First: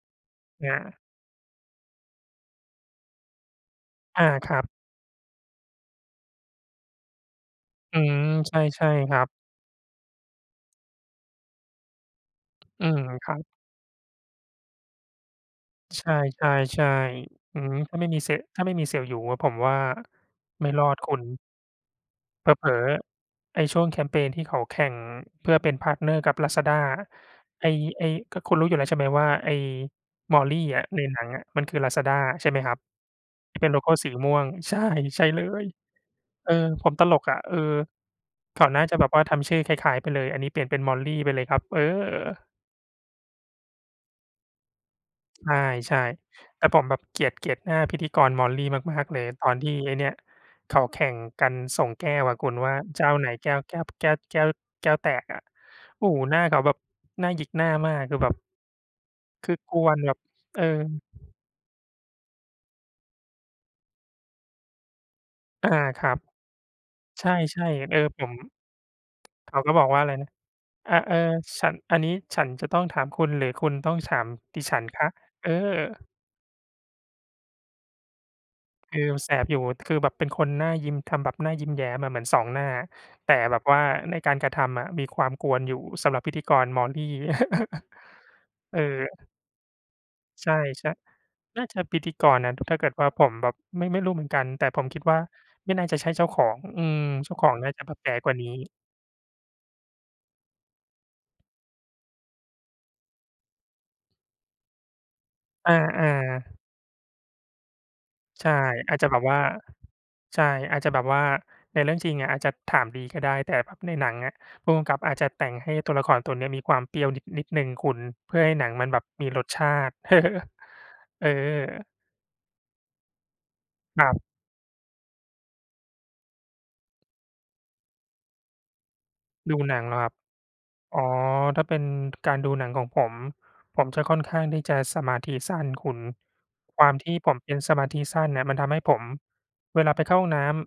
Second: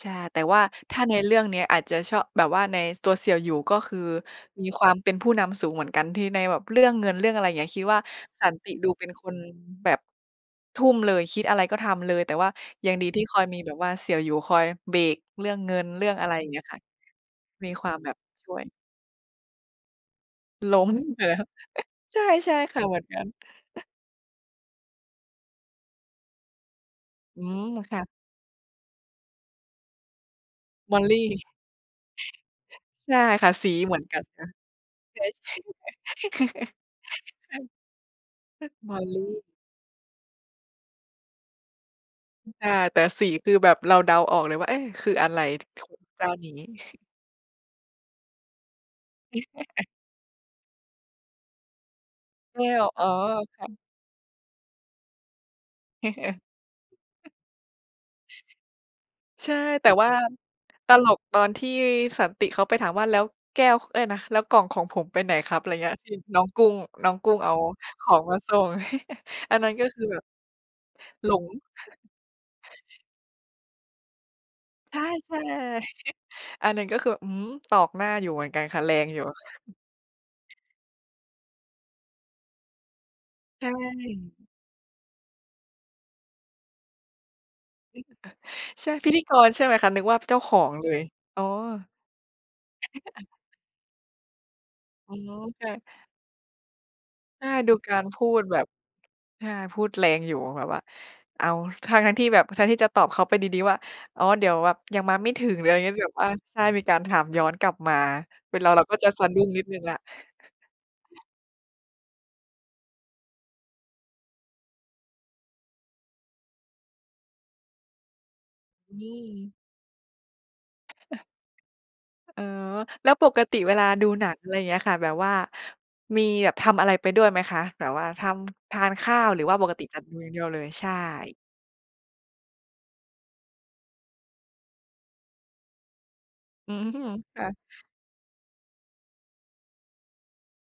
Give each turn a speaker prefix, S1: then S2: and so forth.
S1: ใช่ แต่ว่า
S2: อ
S1: ถ
S2: า
S1: ้าในเรื่องเนี้ย อาจจะชอบ แบบว่าในตัวเสี่ยวหยู ก็คือ
S2: อา ครับ
S1: มีความเป็นผู้นำสูงเหมือนกัน ที่ในแบบเรื่องเงิน เรื่องอะไรอย่างเงี้ย คิด
S2: อ
S1: ว
S2: ื
S1: ่า
S2: ม
S1: สั
S2: ใช
S1: น
S2: ่
S1: ติ
S2: ใช
S1: ด
S2: ่
S1: ูเป็
S2: ค
S1: น
S2: รั
S1: ค
S2: บ
S1: นแบบทุ่มเลย คิดอะไรก็ทำเลย แต่ว่า
S2: อื
S1: ยัง
S2: ม
S1: ดีที่
S2: ค
S1: ค
S2: รั
S1: อ
S2: บ
S1: ยมีแบบว่าเสี่ยวหยูคอยเบรกเรื่องเงิน เ
S2: ใ
S1: ร
S2: ช
S1: ื่องอะไรอย่างเงี้ยค่ะ
S2: ่ ๆ ๆ อื
S1: มี
S2: ม
S1: คว
S2: ถ
S1: า
S2: ้
S1: ม
S2: าไม
S1: แ
S2: ่
S1: บบ
S2: มีเซ
S1: ช่
S2: ถ
S1: ว
S2: ้าไ
S1: ย
S2: ม่มีเซลส์อยู่ ผมว่าไม่
S1: ล้
S2: รอ
S1: ม
S2: ดคุ
S1: เห
S2: ณ
S1: รอ? ใช่
S2: เ
S1: ใช่
S2: ผล
S1: ค
S2: อ
S1: ่ะ เหมือนกัน
S2: ๆ ไอ้ช่วงแคมเพนที่เขาแข่งเพื่อเป็น พาร์ตเนอร์ กับ Lazada
S1: อื
S2: ไอ
S1: ม
S2: ้
S1: ค่
S2: ไ
S1: ะ
S2: อ้ ก็คุณรู้อยู่แล้วใช่ไหมว่า ไอ้ Molly อะ ในห
S1: Molly
S2: นังอะมัน คือ Lazada ใช่ไหมครับ
S1: ใช่ค่ะ
S2: ที่เป
S1: ส
S2: ็
S1: ี
S2: นโลโก
S1: เ
S2: ้
S1: หมือ
S2: ส
S1: น
S2: ี
S1: กัน
S2: ม่
S1: น
S2: วง
S1: ะ
S2: ใช่
S1: ใ
S2: ใ
S1: ช
S2: ช่
S1: ่
S2: เลย เออ ผมตลกอะ
S1: ใ
S2: เ
S1: ช
S2: ออ
S1: ่
S2: เขาน่า
S1: ฮ
S2: จะแบบว
S1: Molly
S2: ่าทำชื่อคล้าย ๆ ไปเลย อันนี้เปลี่ยนเป็น Molly ไปเลยครับ เออ
S1: อา แต่สีคือแบบเราเดาออกเลยว่า เอ๊ะ คืออะไร
S2: ใ
S1: ท ข
S2: ช่
S1: เจ้านี้?
S2: ๆ แต่ผมแบบเกลียด เกลียดหน้าพิธีกร Molly มาก ๆ เลย ตอนที่ไอ้เนี่ย เขาแข่งกันส่งแก้วอะคุ
S1: แ
S2: ณ
S1: ก้
S2: ว่า
S1: ว
S2: เ
S1: อ
S2: จ
S1: ๋
S2: ้
S1: อ
S2: าไหนแก้
S1: ค
S2: ว
S1: ่ะ
S2: แก้ว แก้ว แก้ว แก้วแตกอะ โอ้โฮ หน้าเขาแบบน่าหยิกหน้ามาก คือแบบ
S1: ใ
S2: ค
S1: ช
S2: ื
S1: ่
S2: อก
S1: แต่
S2: วน
S1: ว่
S2: แ
S1: า
S2: บบ เออ
S1: ตลกตอนที่สันติเขาไปถามว่า "แล้วแก้ว ค เอ๊ย นะ แล้วกล่องของผมไปไหนครับ?" อ
S2: อ
S1: ะไร
S2: า
S1: อย่างเงี้ย
S2: ค
S1: ท
S2: รั
S1: ี่
S2: บ
S1: น้องกุ้ง น้อง
S2: ใช
S1: กุ้งเอา
S2: ่ ๆ เออ
S1: ขอ
S2: ผ
S1: งม
S2: ม
S1: าส่ง
S2: เข
S1: อัน
S2: า
S1: นั
S2: ก
S1: ้
S2: ็
S1: น
S2: บ
S1: ก็
S2: อกว
S1: ค
S2: ่า
S1: ื
S2: อ
S1: อ
S2: ะไร
S1: แบบ
S2: นะ อ เออ
S1: หลง
S2: "ฉัน อันนี้ฉันจะต้องถามคุณ หรือคุณต้องถามดิฉัน
S1: ใช
S2: ค
S1: ่
S2: ะ?"
S1: ใช่
S2: เอ
S1: เ
S2: อ
S1: ลย อันนั้นก็คือ อืม ตอกหน้าอยู่เหมือนกันค่ะ แร
S2: คือ
S1: งอ
S2: ม
S1: ย
S2: ั
S1: ู่
S2: นแส
S1: ค
S2: บ
S1: ่
S2: อยู่
S1: ะ
S2: คือแบบเป็นคนหน้ายิ้ม ทำแบบหน้ายิ้มแย้มอะ เหมือน 2 หน้า แต่แบ
S1: ใ
S2: บ
S1: ช
S2: ว่าในการ
S1: ่
S2: กระทำอะ มีความกวนอยู่ สำหรับพิธีกร Molly
S1: [unintelligible]
S2: เอ
S1: ใช่ พิ
S2: อ
S1: ธีกรใช่ไหมคะ? นึกว่าเจ้า
S2: ใช
S1: ข
S2: ่
S1: องเลย อ๋อ
S2: ๆ น่าจะพิธีกรนะ ถ้าเกิดว่าผมแบบ ไม่ ไม่รู้เหมือนกัน แต่ผมคิด
S1: อ
S2: ว
S1: ๋อ
S2: ่า
S1: ค
S2: ไ
S1: ่
S2: ม่
S1: ะ
S2: น่าจะใช่เจ้าของ อืม เจ้า
S1: ใ
S2: ข
S1: ช่
S2: องน่
S1: ด
S2: า
S1: ู
S2: จะแ
S1: ก
S2: บ
S1: า
S2: บ
S1: ร
S2: แก่
S1: พู
S2: กว่า
S1: ด
S2: นี้
S1: แบบ อา พูดแรงอยู่ แบบว่า อ้าว ทั้ง ๆ ที่แบบ แทนที่จะตอบเขาไปดี ๆ ว่า "อ๋อ เดี๋ยวแบบ ยังมาไม่ถึง" หรือ
S2: อ
S1: อะไรอย่างงี้ แ
S2: า
S1: บบว่า
S2: ๆ
S1: ใช่ มีการถามย้อนกลับมา
S2: ใช่
S1: เป็นเราเรา
S2: อ
S1: ก
S2: า
S1: ็
S2: จจะ
S1: จะ
S2: แบ
S1: ส
S2: บ
S1: ะ
S2: ว่
S1: ด
S2: า
S1: ุ้งนิดหนึ่งแล้ว
S2: ใช่ อาจจะแบบว่าในเรื่องจริงอะอาจจะถามดีก็ได้ แต่ พ ในหนังอะ ผู้กำกับอาจจะแต่งให้ตัวละครตัวเนี้ยมีความเปรี้ยวนิด นิดหนึ่งคุณ เพื่อให้หนังมันแบ
S1: น
S2: บ
S1: ี
S2: มีรส
S1: ่
S2: ชาติ
S1: อ
S2: เออ
S1: อ๋อ แล้วปกติเวลา
S2: ค
S1: ด
S2: ร
S1: ู
S2: ับ
S1: หนัง อะไรอย่างเงี้ยค่ะ แบบว่ามีแบบทำอะไรไปด้วยไหมคะ? แบบว่าทำ ทานข้าว? หรือว
S2: ด
S1: ่า
S2: ู
S1: ปก
S2: หนั
S1: ติ
S2: งเหร
S1: จะ
S2: อค
S1: ด
S2: ร
S1: ู
S2: ับ?
S1: อย่างเดียวเลย? ใช่
S2: อ๋อ ถ้าเป็นการดูหนังของผม ผมจะค่อนข้างที่จะสมาธิสั้นคุณ
S1: อื
S2: ความ
S1: อ
S2: ที่ผม
S1: ค่
S2: เป
S1: ะ
S2: ็นสมาธิสั้นเนี่ยมันทำให้ผม เวลาไปเข้าห้องน้ำ